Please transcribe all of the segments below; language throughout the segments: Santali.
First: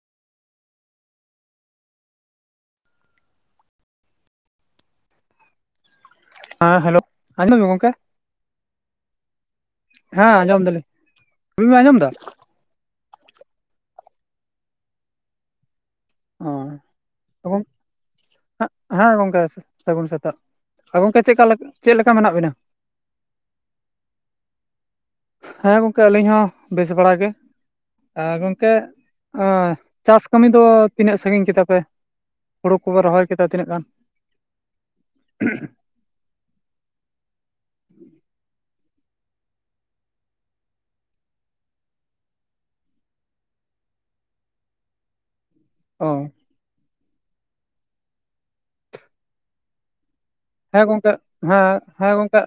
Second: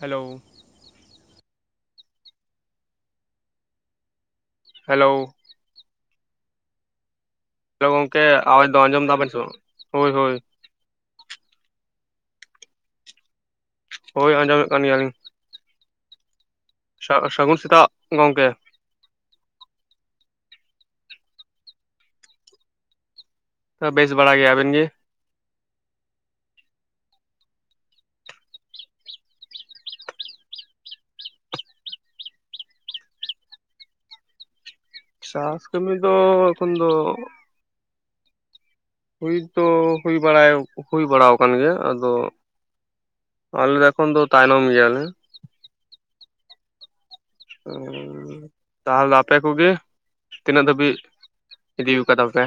ᱦᱮᱞᱳ᱾ ᱦᱮᱞᱳ᱾ ᱦᱮᱸ ᱦᱮᱞᱳ ᱟᱸᱡᱚᱢ ᱫᱟᱵᱤᱱ ᱜᱚᱝᱠᱮ ᱟᱶᱟᱡᱽ ᱫᱚ ᱟᱸᱡᱚᱢ ᱫᱟᱵᱮᱱ ᱥᱮ ᱵᱟᱝ? ᱦᱳᱭ ᱦᱳᱭ ᱦᱮᱸ ᱟᱸᱡᱚᱢ ᱫᱟᱞᱤᱧ [unintelligible] ᱟᱸᱡᱚᱢ ᱮᱫᱟ? ᱦᱳᱭ ᱟᱸᱡᱚᱢᱮᱫ ᱠᱟᱱ ᱜᱮᱭᱟᱞᱤᱧ ᱾ ᱚᱻ ᱥᱟᱜ ᱥᱟᱹᱜᱩᱱ ᱥᱮᱛᱟᱜ ᱜᱚᱢᱠᱮ᱾ ᱦᱮᱸ ᱜᱚᱝᱠᱮ ᱥᱟᱹᱜᱩᱱ ᱥᱮᱛᱟᱜ ᱾ᱜᱚᱝᱠᱮ ᱪᱮᱫᱞᱮᱠᱟ ᱪᱮᱫ ᱢᱮᱱᱟᱜ ᱵᱤᱱ ᱼᱟ? ᱵᱮᱥ ᱵᱟᱲᱟ ᱜᱮᱭᱟ ᱾ᱟᱵᱮᱱ ᱜᱮ? ᱦᱮᱸ ᱜᱚᱝᱠᱮ ᱟᱹᱞᱤᱧ ᱦᱚᱸ ᱵᱮᱥ ᱵᱟᱲᱟ ᱜᱮ᱾ ᱜᱚᱢᱠᱮ ᱪᱟᱥ ᱠᱟᱹᱢᱤ ᱫᱚ ᱛᱤᱱᱟᱹᱜ ᱥᱟᱺᱜᱤᱧ ᱠᱮᱫᱟ ᱯᱮ? ᱦᱩᱲᱩ ᱠᱚᱯᱮ ᱨᱚᱦᱚᱭ ᱠᱮᱫᱟ ᱛᱤᱱᱟᱹ ᱜᱟᱱ? ᱪᱟᱥ ᱠᱟᱹᱢᱤ ᱫᱚ ᱮᱠᱷᱚᱱ ᱫᱚ ᱦᱩᱭ ᱛᱚ ᱦᱩᱭ ᱵᱟᱲᱟᱭ ᱦᱩᱭ ᱵᱟᱲ ᱟᱠᱟᱱ ᱜᱮᱭᱟ ᱟᱫᱚ ᱟᱞᱮ ᱫᱚ ᱮᱠᱷᱚᱱ ᱫᱚ ᱛᱟᱭᱱᱚᱢ ᱜᱮᱭᱟᱞᱮ ᱚᱸ, ᱩᱻᱻ ᱛᱟᱦᱚᱞᱮ ᱯᱮ ᱠᱚ ᱜᱮ ᱦᱮᱸ ᱜᱚᱝᱠᱮ ᱦᱮᱸ, ᱤᱫᱤ ᱦᱮᱸ ᱠᱟᱫᱟ ᱜᱚᱝᱠᱮ ᱯᱮ?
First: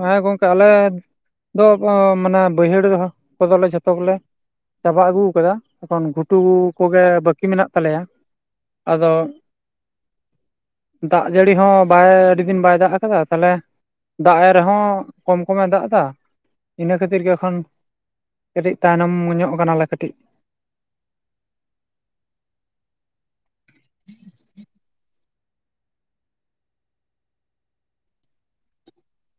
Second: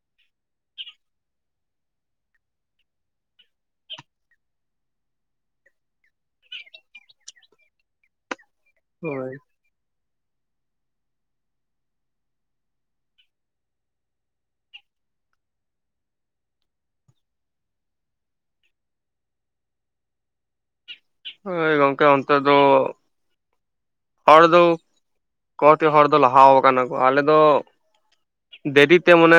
ᱦᱮᱸ ᱜᱚᱝᱠᱮ ᱟᱞᱮ ᱫᱚ ᱢᱟᱱᱮ ᱵᱟᱹᱭᱦᱟᱹᱲ ᱨᱮ ᱦᱚᱸ ᱠᱚᱫᱚᱞᱮ ᱡᱷᱚᱛᱚ ᱜᱮᱞᱮ ᱪᱟᱵᱟ ᱟᱹᱜᱩ ᱟᱠᱟᱫᱟ ᱮᱠᱷᱚᱱ ᱜᱷᱩᱴᱩ ᱠᱚᱜᱮ ᱵᱟᱹᱠᱤ ᱢᱮᱱᱟᱜ ᱛᱟᱞᱮᱭᱟ᱾ ᱟᱫᱚ ᱦᱳᱭ ᱫᱟᱜ ᱡᱟᱹᱲᱤ ᱦᱚᱸ ᱵᱟᱭ ᱟᱹᱰᱤ ᱫᱤᱱ ᱵᱟᱭ ᱫᱟᱜ ᱟᱠᱟᱫᱟ ᱛᱟᱦᱚᱞᱮ ᱫᱟᱜ ᱮ ᱨᱮᱦᱚᱸ ᱠᱚᱢ ᱠᱚᱢ ᱮ ᱫᱟᱜ ᱮᱫᱟ᱾ ᱤᱱᱟᱹ ᱠᱷᱟᱹᱛᱤᱨ ᱜᱮ ᱮᱠᱷᱚᱱ ᱠᱟᱹᱴᱤᱡ ᱛᱟᱭᱱᱚᱢ ᱧᱚᱜ ᱠᱟᱱᱟᱞᱮ ᱠᱟᱹᱴᱤᱡ᱾ ᱟᱹᱭ ᱜᱚᱢᱠᱮ ᱚᱱᱛᱮ ᱫᱚ ᱦᱚᱲ ᱫᱚ ᱠᱚ ᱛᱮ ᱦᱚᱲ ᱫᱚ ᱞᱟᱦᱟ ᱠᱟᱱᱟ ᱠᱚ ᱟᱞᱮ ᱫᱚ ᱫᱮᱨᱤ ᱛᱮ ᱢᱟᱱᱮ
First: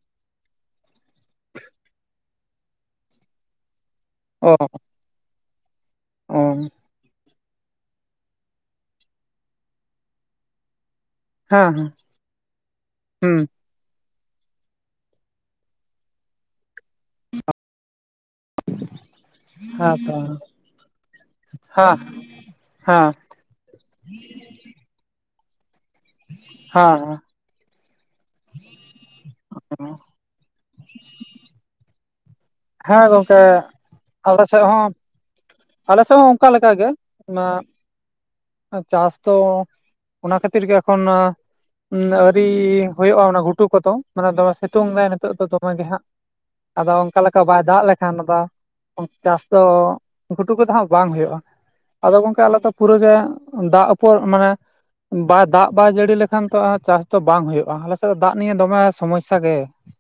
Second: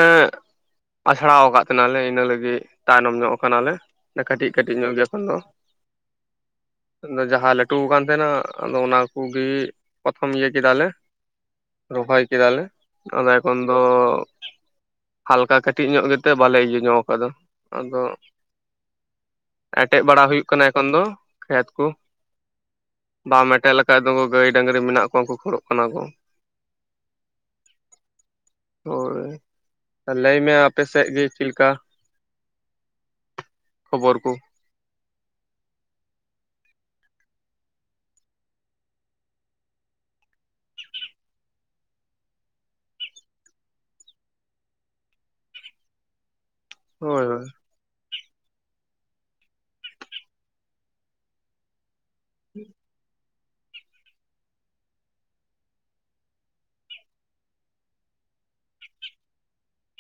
ᱟᱥᱲᱟ ᱟᱠᱟᱫ ᱛᱟᱦᱮᱞᱮ ᱤᱱᱟᱹ ᱞᱟᱹᱜᱤᱫ ᱛᱟᱭᱱᱚᱢ ᱧᱚᱜ ᱠᱟᱱᱟᱞᱮ᱾ ᱠᱟᱹᱴᱤᱡ ᱚ ᱠᱟᱹᱴᱤᱡ ᱧᱚᱜ ᱜᱮᱭᱟ ᱮᱠᱷᱚᱱ ᱫᱚ ᱚ ᱟᱫᱚ ᱡᱟᱦᱟᱸ ᱞᱟᱹᱴᱩ ᱠᱟᱱ ᱛᱟᱦᱮᱸᱱᱟ ᱟᱫᱚ ᱚᱱᱟᱠᱚᱜᱮ ᱯᱨᱚᱛᱷᱚᱢ ᱤᱭᱟᱹ ᱠᱮᱫᱟᱞᱮ ᱦᱮᱸ ᱦᱮᱸ ᱨᱚᱦᱚᱭ ᱠᱮᱫᱟᱞᱮ ᱟᱫᱚ ᱦᱩᱸ ᱮᱠᱷᱚᱱ ᱫᱚ ᱦᱟᱞᱠᱟ ᱠᱟᱹᱴᱤᱡ ᱧᱚᱜ ᱜᱮᱛᱮ ᱵᱟᱞᱮ ᱤᱭᱟᱹ ᱧᱚᱜ ᱠᱟᱫᱟ ᱟᱫᱚ ᱮᱴᱮᱫ ᱦᱮᱸᱛᱚ ᱵᱟᱲᱟ ᱦᱩᱭᱩᱜ ᱠᱟᱱᱟ ᱮᱠᱷᱚᱱ ᱫᱚ ᱠᱷᱮᱛ ᱠᱚ᱾ ᱦᱮᱸ ᱦᱮᱸ ᱵᱟᱢ ᱮᱴᱮᱫ ᱞᱮᱠᱷᱟᱡ ᱫᱚ ᱜᱟᱹᱭ ᱰᱟᱝᱨᱤ ᱢᱮᱱᱟᱜ ᱠᱚᱣᱟ ᱩᱱᱠᱩ ᱠᱷᱚᱲᱚᱜ ᱠᱟᱱᱟ ᱠᱚ᱾ ᱦᱟᱸ ᱦᱟᱸ ᱦᱳᱭ ᱞᱟᱹᱭ ᱢᱮ ᱟᱯᱮ ᱥᱮᱫ ᱜᱮ ᱪᱮᱫ ᱞᱮᱠᱟ? ᱦᱮᱸ ᱜᱚᱝᱠᱮ ᱠᱷᱚᱵᱚᱨ ᱠᱚ ᱟᱞᱮ ᱥᱮᱫ ᱦᱚᱸ ᱟᱞᱮ ᱥᱮᱫ ᱦᱚᱸ ᱚᱱᱠᱟ ᱞᱮᱠᱟ ᱜᱮ ᱚᱱᱟ ᱪᱟᱥ ᱫᱚ ᱚᱱᱟ ᱠᱷᱟᱹᱛᱤᱨ ᱜᱮ ᱮᱠᱷᱚᱱ ᱟᱸᱻ ᱾ ᱩᱢ ᱟᱹᱣᱨᱤ ᱦᱩᱭᱩᱜᱼᱟ ᱚᱱᱟ ᱜᱷᱩᱴᱩ ᱠᱚᱫᱚ ᱢᱟᱱᱮ ᱫᱚᱢᱮ ᱥᱤᱛᱩᱝ ᱫᱟᱭ ᱱᱤᱛᱚᱜ ᱫᱚ ᱫᱚᱢᱮᱜᱮ ᱦᱟᱸᱜ᱾ ᱟᱫᱚ ᱚᱱᱠᱟ ᱦᱳᱭ ᱞᱮᱠᱟ ᱦᱳᱭ ᱵᱟᱭ ᱫᱟᱜ ᱞᱮᱠᱷᱟᱱ ᱟᱫᱚ ᱪᱟᱥ ᱫᱚ᱾ ᱜᱷᱩᱴᱩ ᱠᱚᱫᱚ ᱦᱟᱜ ᱵᱟᱝ ᱦᱩᱭᱩᱜᱼᱟ᱾ ᱟᱫᱚ ᱜᱚᱝᱠᱮ ᱟᱞᱮ ᱫᱚ ᱯᱩᱨᱟᱹᱜᱮ ᱫᱟᱜ ᱩᱯᱚᱨ ᱢᱟᱱᱮ ᱵᱟᱭ ᱫᱟᱜ ᱵᱟᱭ ᱡᱟᱹᱲᱤ ᱞᱮᱠᱷᱟᱱ ᱛᱚ ᱟᱨ ᱪᱟᱥ ᱫᱚ ᱵᱟᱝ ᱦᱩᱭᱩᱜᱼᱟ ᱟᱞᱮᱥᱮᱫ ᱫᱚ ᱫᱟᱜ ᱱᱤᱭᱮ ᱫᱚᱢᱮ ᱥᱚᱢᱚᱥᱥᱟ ᱜᱮ᱾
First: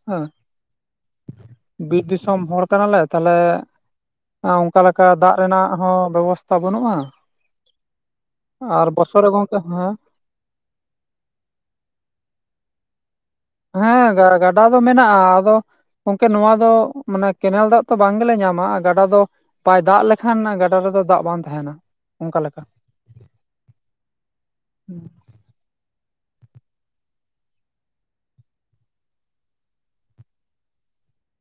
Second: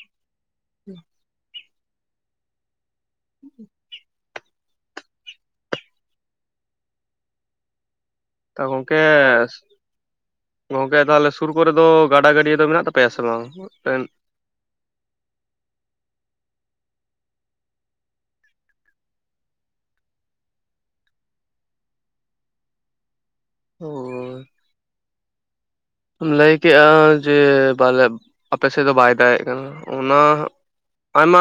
ᱦᱟᱹ᱾ [unintelligible] ᱵᱤᱨ ᱫᱤᱥᱚᱢ ᱦᱚᱲ ᱠᱟᱱᱟᱞᱮ ᱛᱟᱦᱚᱞᱮ ᱮᱸ ᱚᱱᱠᱟ ᱞᱮᱠᱟ ᱚᱱᱠᱟ ᱫᱟᱜ ᱨᱮᱱᱟᱜ ᱦᱚᱸ ᱵᱮᱵᱚᱥᱛᱟ ᱵᱟᱹᱱᱩᱜᱼᱟ? ᱛᱚ ᱟᱨ ᱜᱚᱝᱠᱮ ᱵᱚᱥᱚᱨ ᱨᱮ ᱜᱚᱝᱠᱮ ᱦᱮᱸ ᱜᱚᱝᱠᱮ ᱛᱟᱦᱚᱞᱮ ᱥᱩᱨ ᱠᱚᱨᱮ ᱫᱚ ᱜᱟᱰᱟ ᱜᱟᱹᱰᱭᱟᱹ ᱫᱚ ᱢᱮᱱᱟᱜ ᱛᱟᱯᱮᱭᱟ ᱥᱮ ᱵᱟᱝ? ᱢᱤᱫᱴᱮᱱ ᱦᱮᱸ ᱜᱟ ᱜᱟᱰᱟ ᱫᱚ ᱢᱮᱱᱟᱜᱼᱟ ᱟᱫᱚ ᱜᱚᱝᱠᱮ ᱱᱚᱣᱟ ᱫᱚ ᱢᱟᱱᱮ ᱠᱮᱱᱮᱞ ᱫᱟᱜ ᱛᱚ ᱵᱟᱝ ᱜᱮᱞᱮ ᱧᱟᱢᱟ ᱟᱨ ᱜᱟᱰᱟ ᱫᱚ ᱵᱟᱭ ᱫᱟᱜ ᱞᱮᱠᱷᱟᱱ ᱜᱟᱰᱟ ᱨᱮᱫᱚ ᱫᱟᱜ ᱵᱟᱝ ᱛᱟᱸᱦᱮᱱᱟ ᱚᱱᱠᱟ ᱞᱮᱠᱟ᱾ ᱟᱹᱻᱵ᱾ [inaudible] ᱞᱟᱹᱭ ᱠᱮᱜᱼᱟ ᱡᱮ ᱵᱚᱞᱮ ᱟᱯᱮᱥᱮᱫ ᱫᱚ ᱵᱟᱭ ᱫᱟᱜᱼᱮᱜ ᱠᱟᱱᱟ ᱚᱱᱟ ᱟᱭᱢᱟ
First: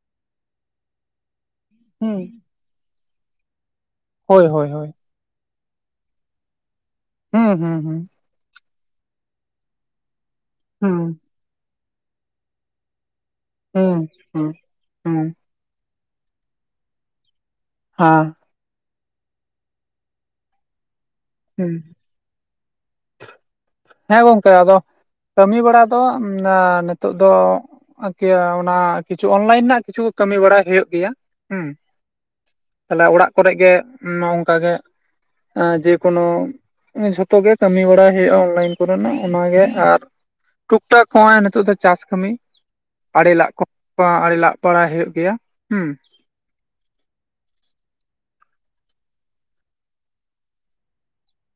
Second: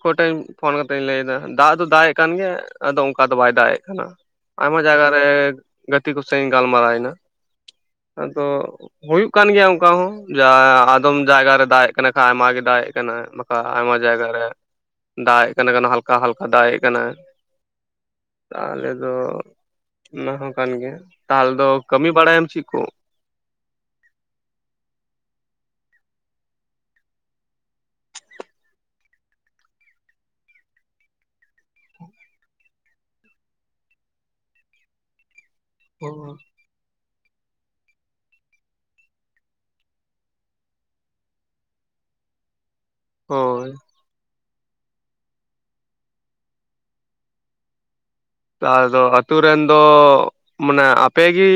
ᱠᱚ ᱴᱮᱱ ᱯᱷᱳᱱ ᱠᱟᱛᱮᱧ ᱞᱟᱹᱭᱫᱟ᱾ ᱫᱟᱜ ᱫᱚ ᱫᱟᱜᱼᱮᱜ ᱦᱩᱸ ᱠᱟᱱ ᱜᱮᱭᱟ ᱟᱫᱚ ᱚᱝᱠᱟ ᱫᱚ ᱵᱟᱭ ᱫᱟᱜᱼᱮᱜ ᱠᱟᱱᱟ, ᱦᱳᱭ ᱦᱳᱭ ᱟᱭᱢᱟ ᱦᱳᱭ ᱡᱟᱭᱜᱟ [inaudible] ᱜᱟᱛᱮ ᱠᱚ ᱥᱟᱶ ᱤᱧ ᱜᱟᱞᱢᱟᱨᱟᱣᱱᱟ᱾ ᱦᱩᱸ ᱦᱩᱸ ᱦᱩᱸ᱾ ᱟᱫᱚ ᱦᱩᱭᱩᱜ ᱠᱟᱱ ᱜᱮᱭᱟ ᱚᱝᱠᱟ ᱦᱚᱸ ᱡᱟ ᱦᱩᱸ ᱟᱫᱚᱢ ᱡᱟᱭᱜᱟ ᱨᱮ ᱫᱟᱜᱼᱮᱜ ᱠᱟᱱᱟ ᱠᱷᱟᱸ ᱟᱭᱢᱟ ᱜᱮ ᱫᱟᱜᱼᱮᱜ ᱠᱟᱱᱟ ᱵᱟᱠᱷᱟ ᱟᱭᱢᱟ ᱦᱩᱸ ᱡᱟᱭᱜᱟ ᱨᱮ ᱦᱩᱸ ᱦᱩᱸ ᱫᱟᱜᱼᱮᱜ ᱠᱟᱱᱟ ᱠᱟᱱᱟ ᱦᱟᱞᱠᱟ ᱦᱟᱞᱠᱟ ᱫᱟᱜᱼᱮᱜ ᱠᱟᱱᱟ᱾ ᱦᱟᱸ᱾ ᱛᱟᱦᱞᱮ ᱫᱚ ᱚᱱᱟ ᱦᱚᱸ ᱠᱟᱱ ᱜᱮᱭᱟ, ᱛᱟᱞ ᱫᱚ ᱦᱮᱸ ᱠᱟᱹᱢᱤ ᱵᱟᱲᱟᱭᱟᱢ ᱪᱮᱜ ᱠᱚ? ᱦᱮᱸ ᱜᱚᱝᱠᱮ ᱟᱫᱚ ᱠᱟᱹᱢᱤ ᱵᱟᱲᱟ ᱫᱚ ᱢᱟᱱᱮ ᱱᱤᱛᱚᱜ ᱫᱚ ᱠᱮᱭᱟ ᱚᱱᱟ ᱠᱤᱪᱷᱩ ᱚᱱᱞᱟᱭᱤᱱ ᱱᱟᱜ ᱠᱤᱪᱷᱩ ᱠᱟᱹᱢᱤ ᱵᱟᱲᱟᱭ ᱦᱩᱭᱩᱜ ᱜᱮᱭᱟ ᱦᱩᱸ᱾ ᱛᱟᱦᱞᱮ ᱚᱲᱟᱜ ᱠᱚᱨᱮᱜ ᱜᱮ ᱱᱚᱝᱠᱟ ᱜᱮ ᱮᱸ ᱡᱮᱠᱚᱱᱳ ᱮᱸ ᱡᱷᱚᱛᱚ ᱜᱮ ᱠᱟᱹᱢᱤ ᱵᱟᱲᱟᱭ ᱦᱩᱭᱩᱜᱼᱟ ᱚᱱᱞᱟᱭᱤᱱ ᱠᱚ ᱨᱮᱱᱟᱜ ᱚᱱᱟ ᱜᱮ ᱟᱨ ᱴᱩᱠ ᱴᱟᱠ ᱦᱚᱸᱜᱼᱚᱭ ᱱᱤᱛᱚᱜ ᱫᱚ ᱪᱟᱥ ᱠᱟᱹᱢᱤ᱾ ᱟᱲᱮᱹ ᱞᱟᱜ ᱦᱳᱭ [inaudible] ᱟᱲᱮ ᱞᱟᱜ ᱵᱟᱲᱟᱭ ᱦᱩᱭᱩᱜ ᱜᱮᱭᱟ ᱦᱩᱸ᱾ [unintelligible] ᱟᱛᱳ ᱨᱮᱱ ᱫᱚ ᱢᱟᱱᱮ ᱟᱯᱮ ᱜᱤ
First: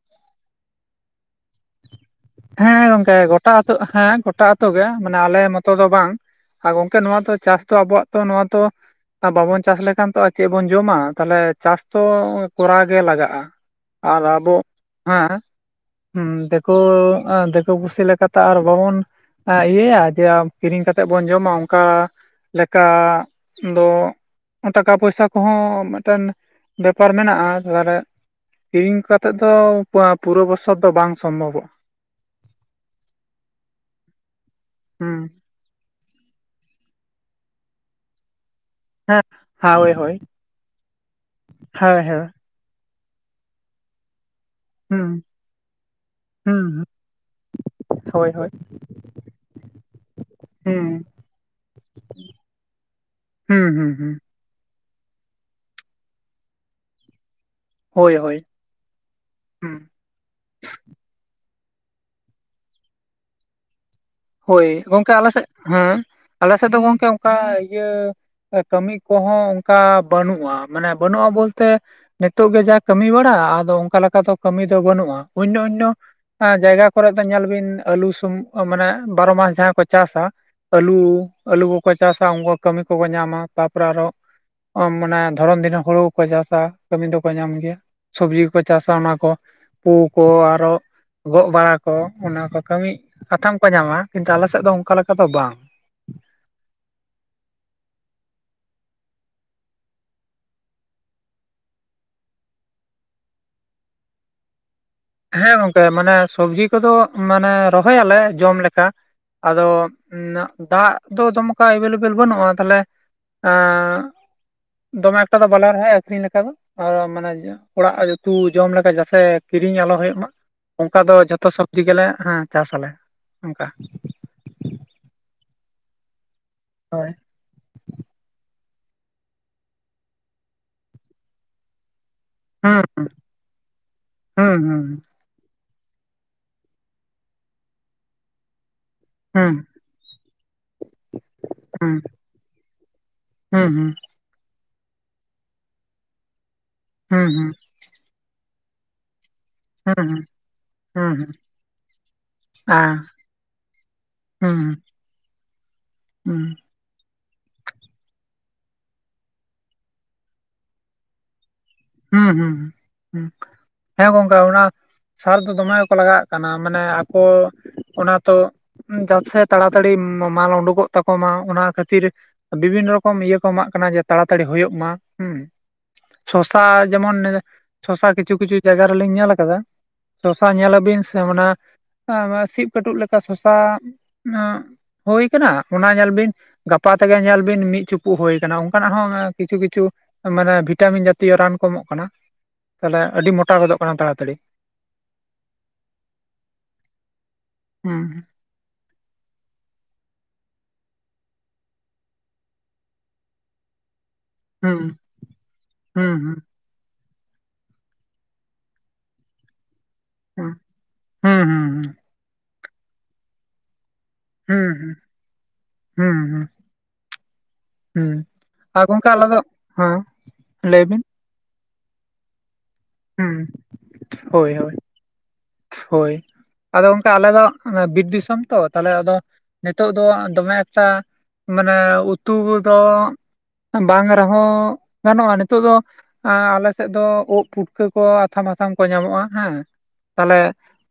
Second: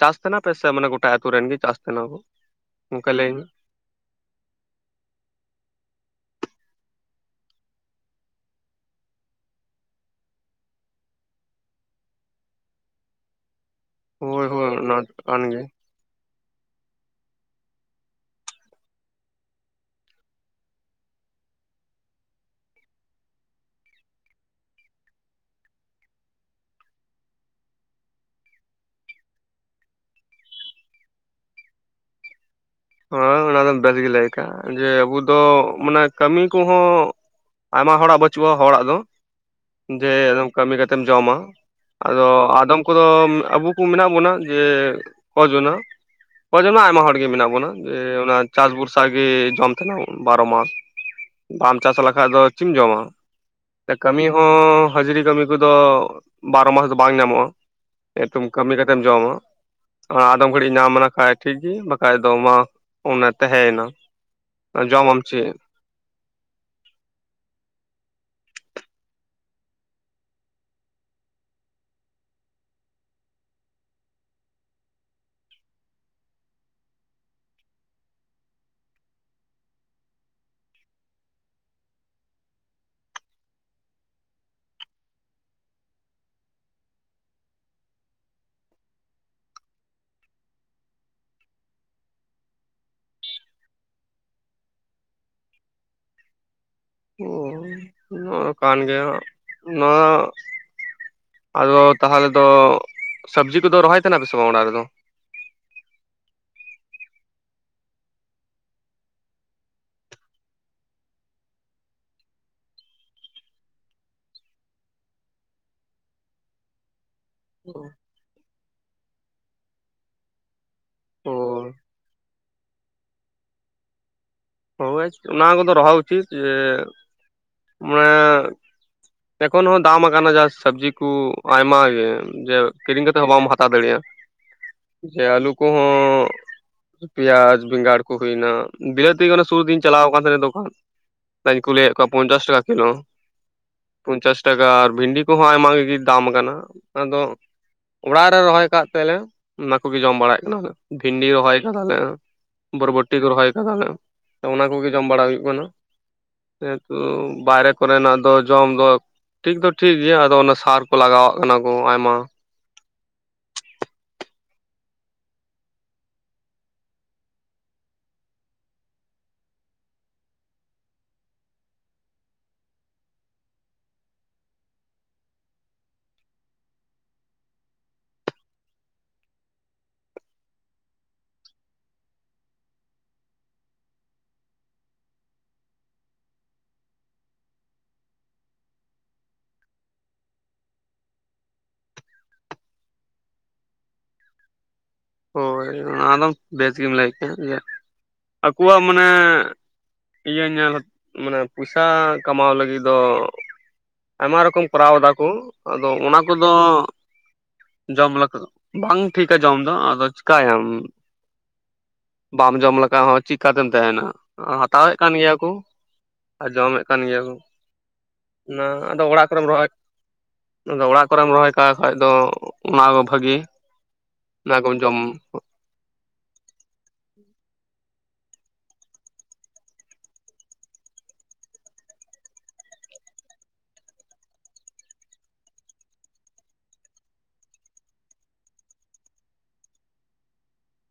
ᱪᱟᱥ ᱠᱟᱱᱟ ᱯᱮ ᱥᱮ ᱢᱟᱱᱮ ᱜᱚᱴᱟ ᱟᱛᱩ ᱨᱮᱱ ᱜᱤ ᱪᱟᱥ ᱛᱟᱦᱮᱱᱟ ᱠᱚ? ᱦᱮᱸ ᱦᱮᱸ ᱚᱱᱠᱟ ᱜᱚᱝᱠᱮ ᱞᱟᱹᱭ ᱢᱮ ᱜᱚᱴᱟ ᱟᱹᱛᱩ ᱦᱮᱸ ᱜᱚᱴᱟ ᱟᱹᱛᱩ ᱜᱮ ᱢᱟᱱᱮ ᱟᱞᱮ ᱢᱚᱛᱚ ᱫᱚ ᱵᱟᱝ᱾ ᱟ ᱜᱚᱝᱠᱮ ᱱᱚᱣᱟ ᱛᱚ ᱪᱟᱥ ᱛᱚ ᱟᱵᱚᱣᱟᱜ ᱛᱚ ᱱᱚᱣᱟ ᱛᱚ ᱟ ᱵᱟᱵᱚᱱ ᱪᱟᱥ ᱞᱮᱠᱷᱟᱱ ᱛᱚ ᱟ ᱪᱮᱜ ᱵᱚᱱ ᱡᱚᱢᱟ ᱛᱟᱦᱞᱮ ᱪᱟᱥ ᱛᱚ ᱠᱚᱨᱟᱣ ᱜᱮ ᱞᱟᱜᱟᱜᱼᱟ᱾ ᱟᱨ ᱦᱳᱭ ᱟᱵᱚ ᱦᱳᱭ ᱚᱱᱟ ᱦᱮᱸ ᱠᱟᱱ ᱜᱮ ᱦᱩᱸ ᱫᱮᱠᱳ ᱟᱸ ᱫᱮᱠᱳ ᱯᱩᱥᱤ ᱞᱮᱠᱟ ᱛᱚ ᱟᱨ ᱵᱟᱵᱚᱱ ᱟᱸ ᱤᱭᱟᱹᱭᱟ ᱡᱮ ᱠᱤᱨᱤᱧ ᱠᱟᱛᱮᱜ ᱵᱚᱱ ᱡᱚᱢᱟ ᱚᱝᱠᱟ ᱞᱮᱠᱟ ᱫᱚ ᱴᱟᱠᱟ ᱯᱚᱭᱥᱟ ᱠᱚᱦᱚᱸ ᱢᱮᱫᱴᱮᱱ ᱵᱮᱯᱟᱨ ᱢᱮᱱᱟᱜᱼᱟ [unintelligible] ᱠᱤᱨᱤᱧ ᱠᱟᱛᱮᱜ ᱫᱚ [unintelligible] ᱯᱩᱨᱟᱹ ᱵᱚᱥᱚᱨ ᱫᱚ ᱵᱟᱝ ᱥᱚᱢᱵᱷᱚᱵᱚᱜᱼᱟ᱾ [unintelligible] ᱜᱤ ᱞᱟᱹᱭ ᱠᱟᱜᱼᱟ ᱡᱮ ᱟᱵᱚ ᱦᱩᱸ ᱫᱚ ᱢᱟᱱᱮ ᱠᱟᱹᱢᱤ ᱠᱚ ᱦᱚᱸ ᱟᱭᱢᱟ ᱦᱚᱲᱟᱜ ᱵᱟᱹᱪᱩᱜᱼᱟ ᱦᱚᱲᱟᱜ ᱫᱚ᱾ ᱦᱮᱸ ᱦᱳᱭ ᱦᱳᱭ ᱡᱮ [unintelligible] ᱠᱟᱹᱢᱤ ᱠᱟᱛᱮᱢ ᱡᱚᱢᱟ ᱦᱳᱭ ᱦᱳᱭ ᱟᱫᱚ ᱟᱫᱚᱢ ᱠᱚᱫᱚ ᱟᱵᱩ ᱠᱚ ᱢᱮᱱᱟᱜ ᱵᱚᱱᱟ ᱡᱮ ᱦᱩᱸ ᱚᱡᱚᱱᱟ, ᱚᱡᱚᱱᱟ ᱦᱩᱸ ᱟᱭᱢᱟ ᱦᱚᱲ ᱜᱮ ᱢᱮᱱᱟᱜ ᱵᱚᱱᱟ᱾ ᱡᱮ ᱦᱳᱭ ᱚᱱᱟ ᱦᱳᱭ ᱪᱟᱥ ᱵᱷᱚᱨᱥᱟ ᱜᱮ ᱡᱚᱢ ᱛᱟᱦᱱᱟ ᱵᱟᱨᱚ ᱢᱟᱥ᱾ ᱦᱩᱸ ᱵᱟᱢ ᱪᱟᱥ ᱞᱮᱠᱷᱟᱡ ᱫᱚ ᱪᱮᱢ ᱡᱚᱢᱟ ᱦᱩᱸ ᱦᱩᱸ ᱦᱩᱸ ᱠᱟᱹᱢᱤ ᱦᱚᱸ ᱦᱟᱹᱡᱨᱤ ᱠᱟᱹᱢᱤ ᱠᱚᱫᱚ ᱵᱟᱨᱚ ᱢᱟᱥ ᱫᱚ ᱵᱟᱝ ᱦᱳᱭ ᱦᱳᱭ ᱧᱟᱢᱚᱜᱼᱟ᱾ ᱠᱟᱹᱢᱤ ᱠᱟᱛᱮᱢ ᱡᱚᱢᱟ ᱦᱩᱸ ᱟᱫᱚᱢ ᱜᱷᱟᱹᱲᱤᱡ ᱧᱟᱢ ᱞᱮᱠᱷᱟᱡ ᱴᱷᱤᱠ ᱜᱮ ᱵᱟᱠᱷᱟᱡ ᱫᱚ ᱢᱟ ᱚᱱᱟ ᱛᱟᱦᱮᱸᱭᱱᱟ᱾ ᱦᱳᱭ ᱜᱚᱝᱠᱮ ᱟᱞᱮᱥᱮᱜ ᱦᱮᱸ ᱟᱞᱮᱥᱮᱜ ᱫᱚ ᱜᱚᱝᱠᱮ ᱚᱝᱠᱟ ᱤᱭᱟᱹ ᱮ ᱠᱟᱹᱢᱤ ᱠᱚᱦᱚᱸ ᱚᱝᱠᱟ ᱵᱟᱹᱱᱩᱜᱼᱟ, ᱢᱟᱱᱮ ᱵᱟᱹᱱᱩᱜᱼᱟ ᱵᱚᱞᱛᱮ ᱱᱤᱛᱚᱜ ᱜᱮ ᱡᱟ ᱠᱟᱹᱢᱤ ᱵᱟᱲᱟ ᱟᱫᱚ ᱚᱝᱠᱟ ᱞᱮᱠᱟ ᱫᱚ ᱠᱟᱹᱢᱤ ᱫᱚ ᱵᱟᱹᱱᱩᱜᱼᱟ ᱚᱱᱱᱚ ᱚᱱᱱᱚ ᱟᱸ ᱡᱟᱭᱜᱟ ᱠᱚᱨᱮᱡ ᱫᱚ ᱧᱮᱞ ᱵᱤᱱ ᱟᱹᱞᱩ ᱥᱩᱢ ᱢᱟᱱᱮ ᱵᱟᱨᱚ ᱢᱟᱥ ᱡᱟᱦᱟᱸ ᱠᱚ ᱪᱟᱥᱟ ᱟᱹᱞᱩ ᱟᱹᱞᱩ ᱠᱚᱠᱚ ᱪᱟᱥᱟ ᱩᱝᱠᱩ ᱠᱟᱹᱢᱤ ᱠᱚᱠᱚ ᱧᱟᱢᱟ ᱛᱟᱯᱚᱨᱮ ᱟᱨᱚ ᱚ ᱢᱟᱱᱮ ᱫᱷᱚᱨᱚᱱ ᱫᱤᱱ ᱦᱚᱸ ᱦᱩᱲᱩ ᱠᱚ ᱪᱟᱥᱟ ᱠᱟᱹᱢᱤ ᱫᱚᱠᱚ ᱧᱟᱢ ᱜᱮᱭᱟ᱾ ᱥᱚᱵᱽᱡᱤ ᱠᱚᱠᱚ ᱪᱟᱥᱟ ᱚᱱᱟ ᱠᱚ᱾ ᱯᱩ ᱠᱚ ᱟᱨᱚ ᱜᱚᱜ ᱵᱟᱲᱟ ᱠᱚ ᱚᱱᱟ ᱠᱚ ᱠᱟᱹᱢᱤ ᱠᱟᱛᱷᱟᱢ ᱠᱚ ᱧᱟᱢᱟ ᱠᱤᱱᱛᱩ ᱟᱞᱮ ᱥᱮᱫ ᱫᱚ ᱚᱱᱠᱟ ᱞᱮᱠᱟ ᱫᱚ ᱵᱟᱝ᱾ ᱚ ᱱᱚᱶᱟ ᱠᱟᱱ ᱜᱮᱭᱟ ᱱᱚᱣᱟ ᱟᱫᱚ ᱛᱟᱦᱞᱮ ᱫᱚ ᱥᱚᱵᱽᱡᱤ ᱠᱚᱫᱚ ᱨᱚᱦᱚᱭ ᱛᱟᱦᱮᱫ ᱯᱮ ᱥᱮ ᱵᱟᱝ ᱚᱲᱟᱜ ᱨᱮᱫᱚ? ᱦᱮᱸ ᱜᱚᱝᱠᱮ ᱢᱟᱱᱮ ᱥᱚᱵᱽᱡᱤ ᱠᱚᱫᱚ ᱢᱟᱱᱮ ᱨᱚᱦᱚᱭ ᱟᱞᱮ ᱡᱚᱢ ᱞᱮᱠᱟ᱾ ᱟᱫᱚ ᱱᱟᱜ ᱫᱟᱜ ᱫᱚ ᱫᱚᱢᱠᱟ ᱮᱵᱮᱞᱮᱵᱮᱞ ᱵᱟᱹᱱᱩᱜᱼᱟ ᱛᱟᱦᱞᱮ ᱫᱚᱢᱮ ᱮᱠᱴᱟ ᱫᱚ ᱵᱟᱞᱮ ᱨᱚᱦᱚᱭᱟ ᱟᱹᱠᱷᱨᱤᱧ ᱞᱮᱠᱟ ᱫᱚ ᱟᱨ ᱢᱟᱱᱮ ᱚᱲᱟᱜ ᱩᱛᱩ ᱡᱚᱢ ᱞᱮᱠᱟ ᱡᱟᱛᱮ ᱠᱤᱨᱤᱧ ᱠᱤᱨᱤᱧ ᱟᱞᱚ ᱦᱩᱭᱩᱜ ᱢᱟ ᱚᱱᱠᱟ ᱫᱚ ᱡᱚᱛᱚ ᱚ ᱥᱚᱵᱽᱡᱤ ᱜᱮᱞᱮ ᱪᱟᱥ ᱟᱞᱮ ᱚᱱᱠᱟ᱾ ᱦᱳᱭ ᱚᱱᱟ ᱠᱚᱫᱚ ᱨᱚᱦᱚᱭ ᱩᱪᱤᱛ ᱡᱮ ᱦᱳᱭ ᱢᱟᱱᱮ ᱮᱠᱷᱚᱱ ᱦᱚᱸ ᱫᱟᱢ ᱟᱠᱟᱱᱟ ᱡᱟ ᱥᱚᱵᱽᱡᱤ ᱠᱚ ᱟᱭᱢᱟ ᱜᱮ᱾ ᱡᱮ ᱦᱩᱸ ᱦᱩᱸ᱾ ᱠᱤᱨᱤᱧ ᱠᱟᱛᱮᱜ ᱦᱚᱸ ᱵᱟᱢ ᱦᱟᱛᱟᱣ ᱫᱟᱲᱮᱭᱟᱜᱼᱟ᱾ ᱡᱮ ᱟᱞᱩ ᱠᱚᱦᱚᱸ ᱯᱮᱭᱟᱡ ᱵᱮᱸᱜᱟᱲ ᱠᱚ ᱦᱩᱭᱱᱟ ᱵᱤᱞᱟᱹᱛᱤ ᱥᱩᱨ ᱫᱤᱱ ᱪᱟᱞᱟᱣ ᱟᱠᱟᱱ ᱛᱟᱦᱮᱱᱟᱧ ᱫᱚᱠᱟᱱ ᱠᱩᱞᱤᱭᱮᱫ ᱠᱚᱣᱟ ᱯᱚᱧᱪᱟᱥ ᱴᱟᱠᱟ ᱠᱤᱞᱳ᱾ ᱦᱩ ᱦᱩ᱾ ᱯᱚᱧᱪᱟᱥ ᱴᱟᱠᱟ ᱟᱨ ᱵᱷᱤᱱᱰᱤ ᱠᱚᱦᱚᱸ ᱟᱭᱢᱟ ᱜᱮ ᱫᱟᱢ ᱟᱠᱟᱱᱟ ᱟᱫᱚ ᱚᱲᱟᱜ ᱨᱮ ᱨᱚᱦᱚᱭ ᱟᱠᱟᱫ ᱛᱟᱞᱮ ᱚᱱᱟ ᱠᱚᱜᱮ ᱡᱚᱢ ᱵᱟᱲᱟᱭᱮᱫ ᱠᱟᱱᱟᱞᱮ ᱵᱷᱤᱱᱰᱤ ᱨᱚᱦᱚᱭ ᱠᱟᱫᱟᱞᱮ᱾ ᱟ ᱵᱷᱚᱨᱵᱚᱴᱤ ᱠᱚ ᱨᱚᱦᱚᱭ ᱠᱟᱫᱟᱞᱮ ᱚᱱᱟ ᱠᱚ ᱦᱩᱸ, ᱜᱮ ᱡᱚᱢ ᱵᱟᱲᱟ ᱦᱩᱭᱩᱜ ᱠᱟᱱᱟ ᱦᱩᱸ, ᱡᱮ ᱦᱮᱛᱩ ᱵᱟᱭᱨᱮ ᱠᱚᱨᱮᱱᱟᱜ ᱫᱚ ᱡᱚᱢ ᱫᱚ ᱴᱷᱤᱠ ᱫᱚ ᱴᱷᱤᱠ ᱜᱮᱭᱟ ᱟᱫᱚ ᱚᱱᱟ ᱥᱟᱨ ᱠᱚ ᱞᱟᱜᱟᱣᱟᱜ ᱠᱟᱱᱟ ᱠᱚ ᱟᱭᱢᱟ᱾ ᱦᱩᱸ, ᱦᱩᱸ, ᱦᱮᱸ ᱜᱚᱝᱠᱮ ᱚᱱᱟ ᱥᱟᱨ ᱫᱚ ᱫᱚᱢᱮ ᱜᱮᱠᱚ ᱞᱟᱜᱟᱶᱟᱜ ᱠᱟᱱᱟ ᱢᱟᱱᱮ ᱟᱠᱚ ᱚᱱᱟ ᱛᱚ ᱡᱟᱛᱮ ᱛᱟᱲᱟᱛᱟᱲᱤ ᱢᱟᱞ ᱩᱰᱩᱠᱚᱜ ᱛᱟᱠᱚ ᱢᱟ ᱚᱱᱟ ᱠᱷᱟᱹᱛᱤᱨ᱾ ᱵᱤᱵᱷᱤᱱᱱᱚ ᱨᱚᱠᱚᱢ ᱤᱭᱟᱹ ᱠᱚ ᱮᱢᱟᱜ ᱠᱟᱱᱟ ᱡᱮ ᱛᱟᱲᱟᱛᱟᱲᱤ ᱦᱩᱭᱩᱜ ᱢᱟ ᱦᱩ᱾ ᱥᱚᱥᱟ ᱡᱮᱢᱚᱱ ᱥᱚᱥᱟ ᱠᱤᱪᱷᱩ ᱠᱤᱪᱷᱩ ᱡᱟᱭᱜᱟ ᱨᱮᱞᱤᱧ ᱧᱮᱞ ᱟᱠᱟᱫᱟ᱾ ᱥᱚᱥᱟ ᱧᱮᱞ ᱟᱵᱤᱱ ᱥᱮ ᱢᱟᱱᱮ ᱥᱤᱵ ᱠᱟᱹᱴᱩᱵ ᱞᱮᱠᱟ ᱥᱚᱥᱟ ᱦᱩᱭ ᱟᱠᱟᱱᱟ ᱚᱱᱟ ᱧᱮᱞ ᱵᱤᱱ᱾ ᱜᱟᱯᱟ ᱛᱮᱜᱮ ᱧᱮᱞ ᱵᱤᱱ ᱢᱤᱫ ᱪᱩᱯᱩᱜ ᱦᱩᱭ ᱟᱠᱟᱱᱟ ᱚᱱᱠᱟᱱᱟᱜ ᱦᱚᱸ ᱠᱤᱪᱷᱩ ᱠᱤᱪᱷᱩ ᱢᱟᱱᱮ ᱵᱷᱤᱴᱟᱢᱤᱱ ᱡᱟᱛᱮ ᱛᱤᱭᱚ ᱨᱟᱱ ᱠᱚ ᱮᱢᱚᱜ ᱠᱟᱱᱟ ᱛᱟᱦᱚᱞᱮ ᱟᱹᱰᱤ ᱢᱚᱴᱟ ᱜᱚᱫᱚᱜ ᱠᱟᱱᱟ ᱛᱟᱲᱟᱛᱟᱹᱲᱤ᱾ ᱦᱳᱭ ᱚᱱᱟ ᱟᱫᱚ ᱵᱮᱥ ᱜᱮᱢ ᱞᱟᱹᱭ ᱠᱮᱫᱼᱟ᱾ ᱦᱩ᱾ ᱟᱠᱚᱣᱟᱜ ᱢᱟᱱᱮ ᱤᱭᱟᱹ ᱢᱟᱱᱮ ᱯᱚᱭᱥᱟ ᱠᱟᱢᱟᱣ ᱞᱟᱜᱤᱫ ᱫᱚ᱾ ᱟᱭᱢᱟ ᱨᱚᱠᱚᱢ ᱠᱚᱨᱟᱣ ᱦᱩᱸ ᱫᱟᱠᱚ ᱟᱫᱚ ᱦᱩᱸ ᱚᱱᱟ ᱦᱩᱸ ᱠᱚᱫᱚ ᱡᱚᱢ ᱠᱚ ᱵᱟᱝ ᱴᱷᱤᱠᱟ ᱡᱚᱢ ᱫᱚ ᱟᱫᱚ ᱪᱤᱠᱟᱭᱟᱢ᱾ ᱦᱩᱸ ᱦᱩᱸ ᱵᱟᱢ ᱡᱚᱢ ᱞᱮᱠᱷᱟᱱ ᱦᱚᱸ ᱪᱤᱠᱟᱛᱮᱢ ᱛᱟᱦᱮᱱᱟ᱾ ᱦᱟᱛᱟᱣᱮᱫ ᱦᱩᱸ ᱠᱟᱱ ᱜᱮᱭᱟ ᱠᱚ ᱟᱨ ᱡᱚᱢᱮᱫ ᱠᱟᱱ ᱜᱮᱭᱟ ᱠᱚ᱾ ᱦᱮᱸ ᱚᱱᱟ ᱟᱨ ᱟᱫᱚ ᱜᱚᱢᱠᱮ ᱟᱞᱮ ᱚᱲᱟᱜ ᱫᱚ ᱠᱚᱨᱮᱢ ᱨᱚᱦᱚᱭ ᱦᱮᱸ ᱟᱫᱚ ᱞᱟᱹᱭ ᱵᱤᱱ᱾ ᱚᱲᱟᱜ ᱠᱚᱨᱮᱢ ᱨᱚᱦᱚᱭ ᱠᱟᱜ ᱠᱷᱟᱡ ᱫᱚ ᱚᱱᱟ ᱦᱩᱸ ᱵᱷᱟᱹᱜᱤ ᱦᱳᱭ ᱚᱱᱟ ᱠᱚᱢ ᱦᱳᱭ ᱡᱚᱢ ᱦᱳᱭ ᱟᱫᱚ ᱚᱱᱠᱟ ᱟᱞᱮ ᱫᱚ ᱵᱤᱨ ᱫᱤᱥᱚᱢ ᱛᱚ ᱛᱟᱦᱚᱞᱮ ᱟᱫᱚ ᱱᱮᱛᱚᱜ ᱫᱚ ᱫᱚᱢᱮ ᱮᱠᱴᱟ ᱢᱟᱱᱮ ᱩᱛᱩ ᱫᱚ ᱵᱟᱝ ᱨᱮᱦᱚᱸ ᱜᱟᱱᱚᱜᱼᱟ ᱱᱤᱛᱚᱜ ᱫᱚ᱾ ᱟᱞᱮ ᱥᱮᱫ ᱫᱚ ᱩᱫᱽ ᱯᱩᱴᱠᱟᱹ ᱠᱚ ᱟᱛᱷᱟᱢ ᱟᱛᱷᱟᱢ ᱠᱚ ᱧᱟᱢᱚᱜᱼᱟ ᱦᱮᱸ᱾ ᱛᱟᱦᱚᱞᱮ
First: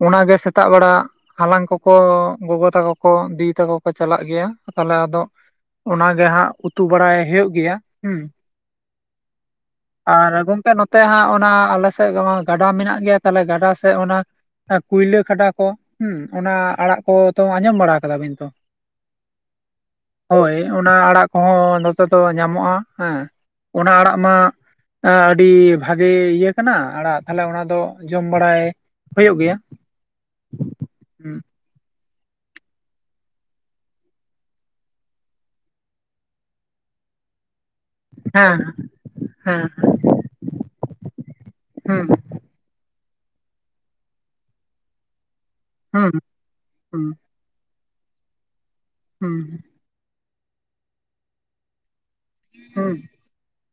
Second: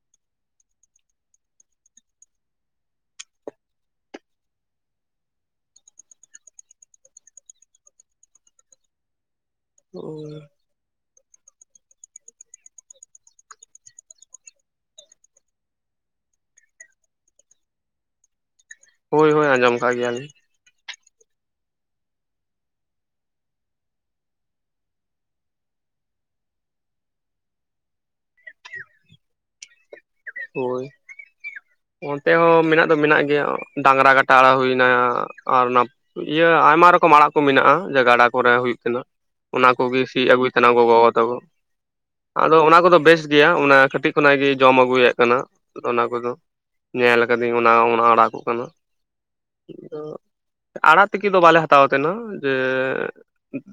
ᱚᱱᱟᱜᱮ ᱥᱮᱛᱟᱜ ᱵᱮᱲᱟ᱾ ᱦᱟᱞᱟᱝ ᱠᱚᱠᱚ ᱜᱚᱜᱚ ᱛᱟᱠᱚ ᱠᱚ ᱫᱤᱫᱤ ᱛᱟᱠᱚ ᱠᱚ ᱪᱟᱞᱟᱜ ᱜᱮᱭᱟ ᱛᱟᱦᱚᱞᱮ ᱟᱫᱚ ᱚᱜᱮ ᱦᱟᱸᱜ ᱩᱛᱩ ᱵᱟᱲᱟᱭ ᱦᱩᱭᱩᱜ ᱜᱮᱭᱟ ᱦᱮᱸ᱾ [inaudible] ᱟᱨ ᱜᱚᱝᱠᱮ ᱱᱚᱛᱮ ᱦᱟᱸᱜ ᱚᱱᱟ ᱟᱞᱮ ᱥᱮᱜ ᱜᱟᱰᱟ ᱢᱮᱱᱟᱜ ᱜᱮᱭᱟ ᱛᱟᱦᱞᱮ ᱜᱟᱰᱟ ᱥᱮᱜ ᱚᱱᱟ ᱟ ᱠᱩᱭᱞᱟᱹ ᱠᱷᱟᱰᱟ ᱠᱚ ᱦᱩᱸ ᱚᱱᱟ ᱟᱲᱟᱜ ᱠᱚ ᱛᱚ ᱟᱸᱡᱚᱢ ᱵᱟᱲᱟ ᱠᱟᱫᱟ ᱵᱤᱱ ᱛᱚ? ᱦᱳᱭ ᱦᱳᱭ ᱟᱸᱡᱚᱢ ᱠᱟᱜ ᱜᱮᱭᱟᱞᱤᱧ᱾ ᱦᱳᱭ ᱚᱱᱟ ᱟᱲᱟᱜ ᱠᱚᱦᱚᱸ ᱱᱚᱛᱮ ᱫᱚ ᱧᱟᱢᱚᱜᱼᱟ ᱦᱮᱸ ᱚᱱᱟ ᱟᱲᱟᱜ ᱢᱟ ᱮᱸ ᱟᱹᱰᱤ ᱵᱷᱟᱜᱮ ᱤᱭᱟᱹ ᱠᱟᱱᱟ ᱟᱲᱟᱜ ᱛᱟᱦᱞᱮ ᱚᱱᱟ ᱫᱚ ᱡᱚᱢ ᱵᱟᱲᱟᱭ ᱦᱩᱭᱩᱜ ᱜᱮᱭᱟ᱾ ᱦᱳᱭ᱾ ᱦᱩᱸ ᱚᱱᱛᱮ ᱦᱚᱸ ᱢᱮᱱᱟᱜ ᱫᱚ ᱢᱮᱱᱟᱜ ᱜᱮᱭᱟ ᱰᱟᱝᱨᱟ ᱠᱟᱴᱟ ᱟᱲᱟᱜ ᱦᱩᱭᱱᱟ ᱟᱨ ᱚᱱᱟ ᱤᱭᱟᱹ ᱟᱭᱢᱟ ᱨᱚᱠᱚᱢ ᱟᱲᱟᱜ ᱠᱩ ᱢᱮᱱᱟᱜᱼᱟ᱾ ᱡᱮ ᱜᱟᱰᱟ ᱠᱚᱨᱮ ᱦᱮᱸ ᱦᱩᱭᱩᱜ ᱠᱟᱱᱟ ᱚᱱᱟ ᱦᱮᱸ ᱠᱚᱜᱮ ᱥᱤᱜ ᱟᱹᱜᱩᱭ ᱛᱟᱦᱮᱱᱟ ᱜᱚᱜᱚ ᱵᱟᱵᱟ ᱛᱟᱠᱚ᱾ ᱦᱩᱸ ᱟᱫᱚ ᱚᱱᱟ ᱠᱚᱫᱚ ᱵᱮᱥ ᱜᱮᱭᱟ ᱚᱱᱟ ᱠᱟᱹᱴᱤᱜ ᱠᱷᱚᱱᱟᱜ ᱜᱮ ᱡᱚᱢ ᱟᱹᱜᱩᱭᱮᱜ ᱠᱟᱱᱟ᱾ ᱚᱱᱟ ᱦᱩᱸ ᱠᱚᱫᱚ ᱦᱩᱸ ᱧᱮᱞ ᱠᱟᱹᱫᱤᱹᱧ ᱚᱱᱟ ᱚᱱᱟ ᱟᱲᱟᱜ ᱠᱚ ᱠᱟᱱᱟ᱾ ᱦᱩᱸ [inaudible] ᱟᱲᱟᱜ ᱛᱤᱠᱤ ᱫᱚ ᱵᱟᱞᱮ ᱦᱟᱛᱟᱣ ᱛᱟᱦᱮᱱᱟ ᱡᱮ ᱦᱩᱸ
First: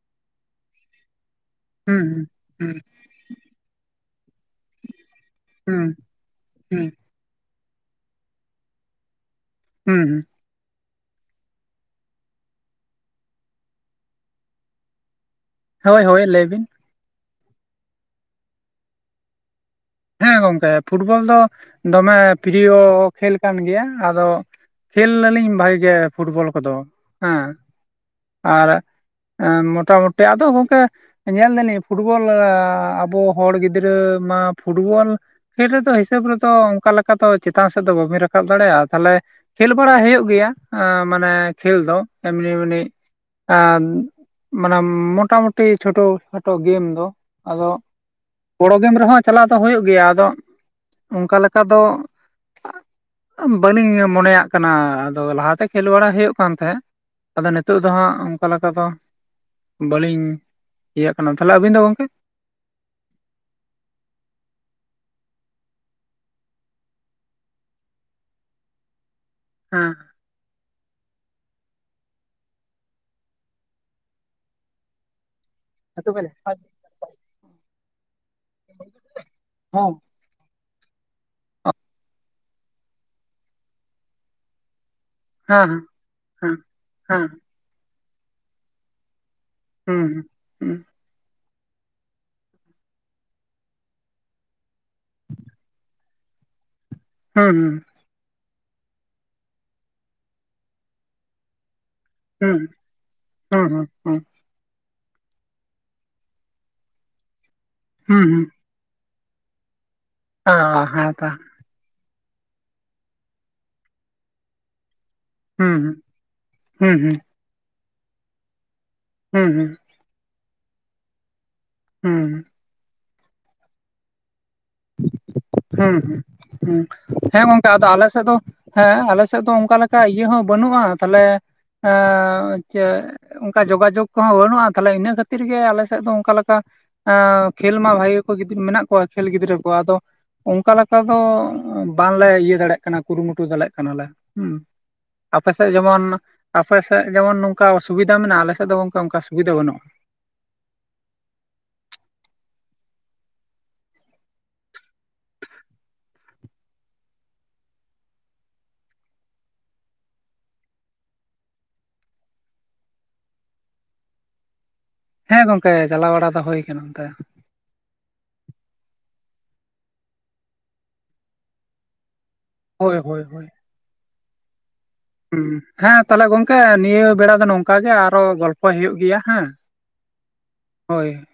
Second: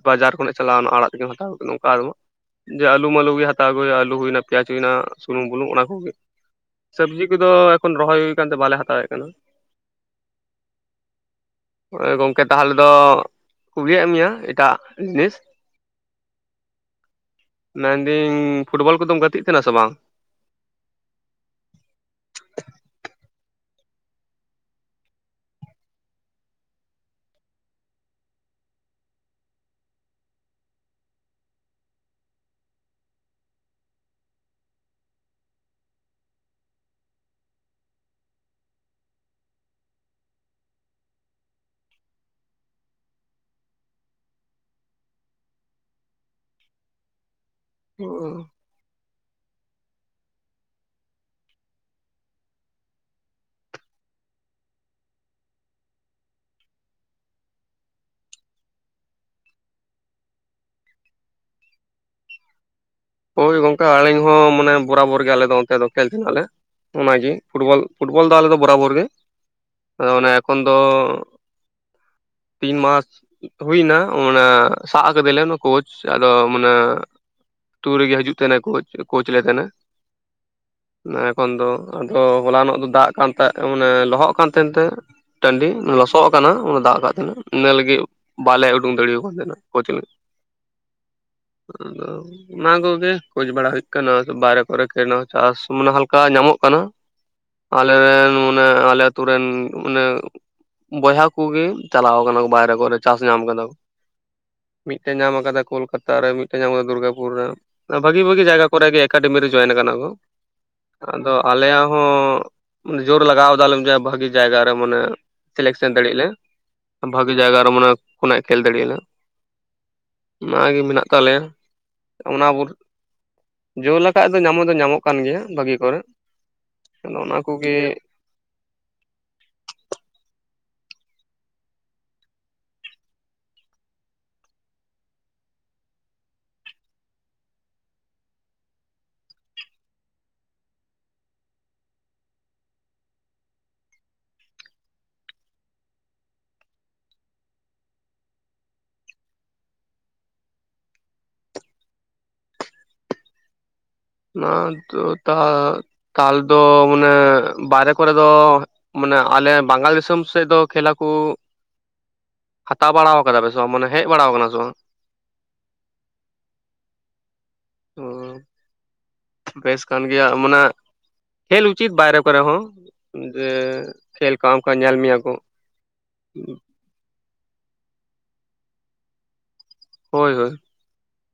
ᱵᱟᱡᱟᱨ ᱠᱷᱚᱱᱟᱜ ᱪᱟᱞᱟᱣᱱᱟ ᱟᱲᱟᱜ ᱦᱩᱸ [unintelligible] ᱦᱩᱸ ᱡᱮ ᱟᱹᱞᱩ ᱢᱟᱞᱩ ᱜᱮ ᱦᱟᱛ ᱛᱟᱣ ᱜᱩ ᱦᱩᱭᱩᱜᱼᱟ ᱟᱹᱞᱩ ᱦᱩᱭᱱᱟ ᱯᱮᱭᱟᱡᱽ ᱦᱩᱭᱱᱟ ᱥᱩᱱᱩᱢ ᱵᱩᱞᱩᱝ ᱚᱱᱟ ᱦᱩᱸ ᱠᱚᱜᱮ᱾ ᱦᱩᱸ᱾ ᱥᱚᱵᱽᱡᱤ ᱠᱚᱫᱚ ᱮᱠᱷᱚᱱ ᱨᱚᱦᱚᱭ ᱦᱩᱭ ᱠᱟᱱᱛᱮ ᱵᱟᱞᱮ ᱦᱟᱛᱟᱣᱮᱜ ᱠᱟᱱᱟ᱾ ᱦᱩᱸ ᱦᱩᱸ [inaudible] ᱮᱸ ᱜᱚᱝᱠᱮ ᱛᱟᱦᱞᱮ ᱫᱚ ᱠᱩᱞᱤᱭᱮᱜ ᱢᱮᱭᱟ ᱮᱴᱟᱜ ᱡᱤᱱᱤᱥ᱾ ᱦᱳᱭ ᱦᱳᱭ ᱞᱟᱹᱭ ᱵᱤᱱ᱾ ᱢᱮᱱᱫᱤᱹᱧ ᱯᱷᱩᱴᱵᱚᱞ ᱠᱚᱫᱚᱢ ᱜᱟᱛᱤᱜ ᱛᱟᱦᱱᱟ ᱥᱮ ᱵᱟᱝ? ᱦᱮᱸ ᱜᱚᱝᱠᱮ ᱯᱷᱩᱴᱵᱚᱞ ᱫᱚ ᱫᱚᱢᱮ ᱯᱨᱤᱭᱚ ᱠᱷᱮᱞ ᱠᱟᱱ ᱜᱮᱭᱟ᱾ ᱟᱫᱚ ᱠᱷᱮᱞ ᱱᱟᱞᱤᱧ ᱵᱷᱟᱜᱮ ᱜᱮ ᱯᱷᱩᱴᱵᱚᱞ ᱠᱚᱫᱚ ᱦᱮᱸ᱾ ᱟᱨ ᱮᱸ ᱢᱚᱴᱟᱢᱩᱴᱤ ᱟᱫᱚ ᱜᱚᱝᱠᱮ ᱧᱮᱞ ᱫᱟᱹᱞᱤᱧ ᱯᱷᱩᱴᱵᱚᱞ ᱟᱵᱚ ᱦᱚᱲ ᱜᱤᱫᱽᱨᱟᱹ ᱢᱟ ᱯᱷᱩᱴᱵᱚᱞ ᱠᱷᱮᱞ ᱨᱮᱫᱚ ᱦᱤᱥᱟᱹᱵᱽ ᱨᱮᱫᱚ ᱚᱝᱠᱟ ᱞᱮᱠᱟ ᱫᱚ ᱪᱮᱛᱟᱱ ᱥᱮᱜ ᱫᱚ ᱵᱟᱹᱵᱤᱱ ᱨᱟᱠᱟᱵ ᱫᱟᱲᱮᱜᱼᱟ ᱛᱟᱦᱞᱮ ᱠᱷᱮᱞ ᱵᱟᱲᱟ ᱦᱩᱭᱩᱜ ᱜᱮᱭᱟ ᱟᱸ ᱢᱟᱱᱮ ᱠᱷᱮᱞ ᱫᱚ ᱮᱢᱱᱤ ᱢᱟᱱᱮ ᱟᱸ ᱢᱟᱱᱮ ᱢᱚᱴᱟᱢᱩᱴᱤ ᱪᱷᱳᱴᱳ ᱠᱷᱟᱴᱚ ᱜᱮᱢ ᱫᱚ ᱟᱫᱚ ᱵᱚᱲᱚ ᱜᱮᱢ ᱨᱮᱦᱚᱸ ᱪᱟᱞᱟᱣ ᱫᱚ ᱦᱩᱭᱩᱜ ᱜᱮᱭᱟ ᱟᱫᱚ ᱚᱝᱠᱟ ᱞᱮᱠᱟ ᱫᱚ ᱵᱟᱹᱞᱤᱧ ᱢᱚᱱᱮᱭᱟᱜ ᱠᱟᱱᱟ ᱟᱫᱚ ᱞᱟᱦᱟᱛᱮ ᱠᱷᱮᱞ ᱵᱟᱲᱟᱭ ᱦᱩᱭᱩᱜ ᱠᱟᱱ ᱛᱟᱦᱮᱸᱜ ᱟᱫᱚ ᱱᱤᱛᱚᱜ ᱫᱚ ᱦᱟᱸᱜ ᱚᱝᱠᱟ ᱞᱮᱠᱟ ᱫᱚ ᱵᱟᱹᱞᱤᱧ ᱤᱭᱟᱹᱜ ᱠᱟᱱᱟ, ᱛᱟᱦᱞᱮ ᱟᱵᱤᱱ ᱫᱚ ᱜᱚᱝᱠᱮ? ᱦᱳᱭ ᱜᱚᱝᱠᱮ ᱟᱞᱤᱧ ᱦᱚᱸ ᱢᱟᱱᱮ ᱵᱚᱨᱟᱵᱚᱨ ᱜᱮ ᱟᱞᱮ ᱫᱚ ᱚᱱᱛᱮ ᱫᱚ ᱠᱷᱮᱞ ᱠᱟᱱᱟ ᱞᱮ᱾ ᱚᱱᱟ ᱜᱮ ᱯᱷᱩᱴᱵᱚᱞ ᱯᱷᱩᱴᱵᱚᱞ ᱫᱚ ᱟᱞᱮ ᱫᱚ ᱵᱚᱨᱵᱚᱨ ᱜᱮ ᱦᱟᱸ᱾ ᱚᱱᱟ ᱮᱠᱷᱚᱱ ᱫᱚ ᱛᱤᱱ ᱢᱟᱥ ᱦᱩᱭᱱᱟ ᱚᱱᱟ ᱥᱟᱜ ᱠᱟᱫᱟᱞᱮ ᱱᱟ ᱠᱳᱪ ᱟᱫᱚ ᱢᱟᱱᱮ ᱛᱩ ᱨᱮᱜᱮ ᱦᱟᱹᱡᱩᱜ ᱛᱟᱦᱱᱟ ᱠᱳᱪ, ᱠᱳᱪ ᱞᱮ ᱛᱟᱦᱱᱟ᱾ ᱮᱠᱷᱚᱱ ᱫᱚ ᱟᱫᱚ ᱦᱚᱞᱟᱱᱚᱜ ᱫᱚ ᱫᱟᱜ ᱠᱟᱱ ᱛᱟᱦᱮᱜ ᱢᱟᱱᱮ ᱞᱚᱦᱚᱜ ᱠᱟᱱ ᱛᱟᱦᱮᱱ ᱛᱮ ᱴᱟᱺᱰᱤ ᱞᱚᱥᱚᱜ ᱟᱠᱟᱱᱟ ᱚᱱᱟ ᱫᱟᱜ ᱠᱟᱜ ᱛᱟᱦᱮᱸᱱᱟ ᱤᱱᱟᱹ ᱞᱟᱹᱜᱤᱜ ᱵᱟᱞᱮ ᱩᱰᱩᱝ ᱫᱟᱲᱮᱣ ᱠᱟᱱ ᱛᱟᱦᱮᱸᱱᱟ᱾ [unintelligible] ᱚᱱᱟᱠᱚᱜᱮ ᱠᱷᱳᱪ ᱵᱟᱲᱟ ᱦᱳᱭᱳᱜ ᱠᱟᱱᱟ ᱵᱟᱭᱨᱮ ᱠᱚᱨᱮ [unintelligible] ᱱᱟ ᱪᱟᱥ ᱢᱟᱱᱮ ᱦᱟᱞᱠᱟ ᱧᱟᱢᱚᱜ ᱠᱟᱱᱟ᱾ ᱟᱞᱮᱨᱮᱱ ᱢᱟᱱᱮ ᱟᱞᱮ ᱟᱛᱩ ᱨᱮᱱ ᱢᱟᱱᱮ ᱵᱚᱭᱦᱟ ᱠᱚᱜᱮ ᱪᱟᱞᱟᱣ ᱠᱟᱱᱟ ᱠᱚ ᱵᱟᱭᱨᱮ ᱠᱚᱨᱮ ᱪᱟᱥ ᱧᱟᱢ ᱠᱟᱫᱟ ᱠᱚ᱾ ᱢᱤᱫᱴᱮᱱ ᱧᱟᱢ ᱟᱠᱟᱫᱟ ᱠᱳᱞᱠᱟᱛᱟ ᱨᱮ ᱢᱤᱫᱴᱮᱱ ᱧᱟᱢ ᱟᱠᱟᱫᱟ ᱫᱩᱨᱜᱟᱯᱩᱨ ᱨᱮ ᱢᱟᱱᱮ ᱵᱷᱟᱹᱜᱤ ᱵᱷᱟᱹᱜᱤ ᱡᱟᱭᱜᱟ ᱠᱚᱨᱮ ᱜᱮ ᱮᱠᱟᱰᱮᱢᱤ ᱨᱮ ᱡᱚᱭᱮᱱ ᱟᱠᱟᱱᱟ ᱠᱚ ᱟᱫᱚ ᱟᱞᱮᱭᱟᱜ ᱦᱚᱸ ᱢᱟᱱᱮ ᱡᱳᱨ ᱞᱟᱜᱟᱣ ᱫᱟᱞᱮ ᱡᱮ ᱵᱷᱟᱹᱜᱤ ᱡᱟᱭᱜᱟ ᱨᱮ ᱢᱟᱱᱮ ᱥᱤᱞᱮᱠᱥᱮᱱ ᱫᱟᱲᱮᱭᱟᱜ ᱞᱮ ᱵᱷᱟᱹ ᱵᱷᱟᱜᱮ ᱡᱟᱭᱜᱟᱨᱮ ᱢᱚᱱᱮᱦᱚᱭ ᱠᱷᱚᱱᱮᱜ ᱠᱷᱮᱞ ᱫᱟᱲᱮᱭᱟᱜ-ᱟ ᱞᱮ᱾ ᱦᱩᱸ ᱦᱩᱸ᱾ ᱚᱱᱟᱜᱮ ᱢᱮᱱᱟᱜ ᱛᱟᱞᱮᱭᱟ ᱦᱩᱸ ᱚᱱᱟ ᱵᱚᱞ ᱡᱳᱨᱞᱟᱴᱟᱜ ᱫᱚ ᱧᱟᱢᱚᱜ ᱫᱚ ᱧᱟᱢᱚᱜ ᱠᱟᱱ ᱜᱮᱭᱟ ᱵᱷᱟᱹᱜᱤ ᱦᱩᱸ ᱠᱚᱨᱮ ᱦᱩᱸ ᱦᱩᱸ ᱟᱫᱚ ᱚᱱᱟ ᱦᱮᱸ ᱜᱚᱝᱠᱮ ᱠᱚᱜᱮ ᱟᱫᱚ ᱟᱞᱮ ᱥᱮᱫ ᱫᱚ ᱦᱮᱸ ᱟᱞᱮᱥᱮᱫ ᱫᱚ ᱚᱱᱠᱟ ᱞᱮᱠᱟ ᱤᱭᱟᱹ ᱦᱚᱸ ᱵᱟᱹᱱᱩᱜ-ᱟ ᱛᱟᱦᱚᱞᱮ ᱮᱸ ᱪᱮᱫ ᱚᱝᱠᱟ ᱡᱳᱜᱟᱡᱳᱜᱽ ᱠᱚᱦᱚᱸ ᱵᱟᱹᱱᱩᱜ-ᱟ ᱛᱟᱦᱚᱞᱮ ᱤᱱᱟᱹ ᱠᱷᱟᱹᱛᱤᱨ ᱜᱮ ᱟᱞᱮ ᱥᱮᱫ ᱫᱚ ᱚᱝᱠᱟ ᱞᱮᱠᱟ ᱟᱸ ᱠᱷᱮᱞ ᱢᱟ ᱵᱷᱟᱜᱤ ᱜᱮᱠᱚ ᱜᱤᱫᱤᱠ ᱢᱮᱱᱟᱜ ᱠᱚᱣᱟ ᱠᱷᱮᱞ ᱜᱤᱫᱽᱨᱟᱹ᱾ ᱠᱚᱣᱟ ᱟᱫᱚ ᱚᱱᱠᱟ ᱞᱮᱠᱟ ᱫᱚ ᱵᱟᱝᱞᱮ ᱤᱭᱟᱹ ᱫᱟᱲᱮᱭᱟᱜ ᱠᱟᱱᱟ ᱠᱩᱨᱩᱢᱩᱴᱩ ᱫᱟᱲᱮᱭᱟᱜ ᱠᱟᱱᱟᱞᱮ? ᱦᱩᱸ᱾ ᱟᱯᱮᱥᱮᱫ ᱡᱮᱢᱚᱱ ᱟᱯᱮᱥᱮᱫ ᱡᱮᱢᱚᱱ ᱱᱚᱝᱠᱟ ᱥᱩᱵᱤᱫᱷᱟ ᱢᱮᱱᱟᱜ-ᱟ ᱟᱞᱮᱥᱮᱫ ᱫᱚ ᱜᱚᱝᱠᱮ ᱚᱱᱠᱟ ᱥᱩᱵᱤᱫᱷᱟ ᱵᱟᱹᱱᱩᱜ-ᱟ᱾ ᱱᱚᱣᱟ ᱦᱚᱛᱚ ᱛᱟᱦ ᱛᱟᱦᱚᱞᱮ ᱫᱚ ᱢᱟᱱᱮ ᱵᱟᱭᱨᱮ ᱠᱚᱨᱮ ᱫᱚ ᱢᱟᱱᱮ ᱟᱞᱮ ᱵᱟᱝᱜᱟᱞ ᱫᱤᱥᱚᱢ ᱥᱮᱫ ᱫᱚ ᱠᱷᱮᱞ ᱟᱠᱚ ᱦᱟᱛᱟᱣ ᱵᱟᱲᱟᱣ ᱟᱠᱟᱫᱟ ᱯᱮ ᱥᱮ ᱵᱟᱝ ᱢᱟᱱᱮ ᱦᱮᱡ ᱵᱟᱲᱟᱣ ᱠᱟᱱᱟ ᱥᱮ ᱵᱟᱝ? ᱦᱮᱸ ᱜᱚᱝᱠᱮ ᱪᱟᱞᱟᱣ ᱵᱟᱲᱟ ᱫᱚ ᱦᱩᱭᱠᱟᱱᱟ ᱚᱱᱛᱮ᱾ ᱵᱮᱥ ᱠᱟᱱ ᱜᱮᱭᱟ ᱢᱟᱱᱮ ᱠᱷᱮᱞ ᱩᱪᱤᱛ ᱵᱟᱭᱨᱮ ᱠᱚᱨᱮ ᱦᱚᱸ ᱦᱳᱭ ᱦᱳᱭ ᱦᱳᱭ ᱡᱮ ᱠᱷᱮᱞ ᱠᱚ ᱟᱢ ᱠᱚ ᱧᱮᱞ ᱢᱮᱭᱟ᱾ ᱠᱚ ᱦᱩᱸ ᱦᱮᱸ ᱛᱟᱦᱚᱞᱮ ᱜᱚᱢᱠᱮ ᱱᱤᱭᱟᱹ ᱵᱮᱲᱟ ᱫᱚ ᱱᱚᱝᱠᱟ ᱜᱮ, ᱟᱨᱦᱚᱸ ᱜᱚᱞᱯᱷᱚᱭ ᱦᱩᱭᱩᱜ ᱜᱮᱭᱟ ᱦᱮᱸ᱾ ᱦᱳᱭ ᱦᱳᱭ᱾ ᱦᱳᱭ᱾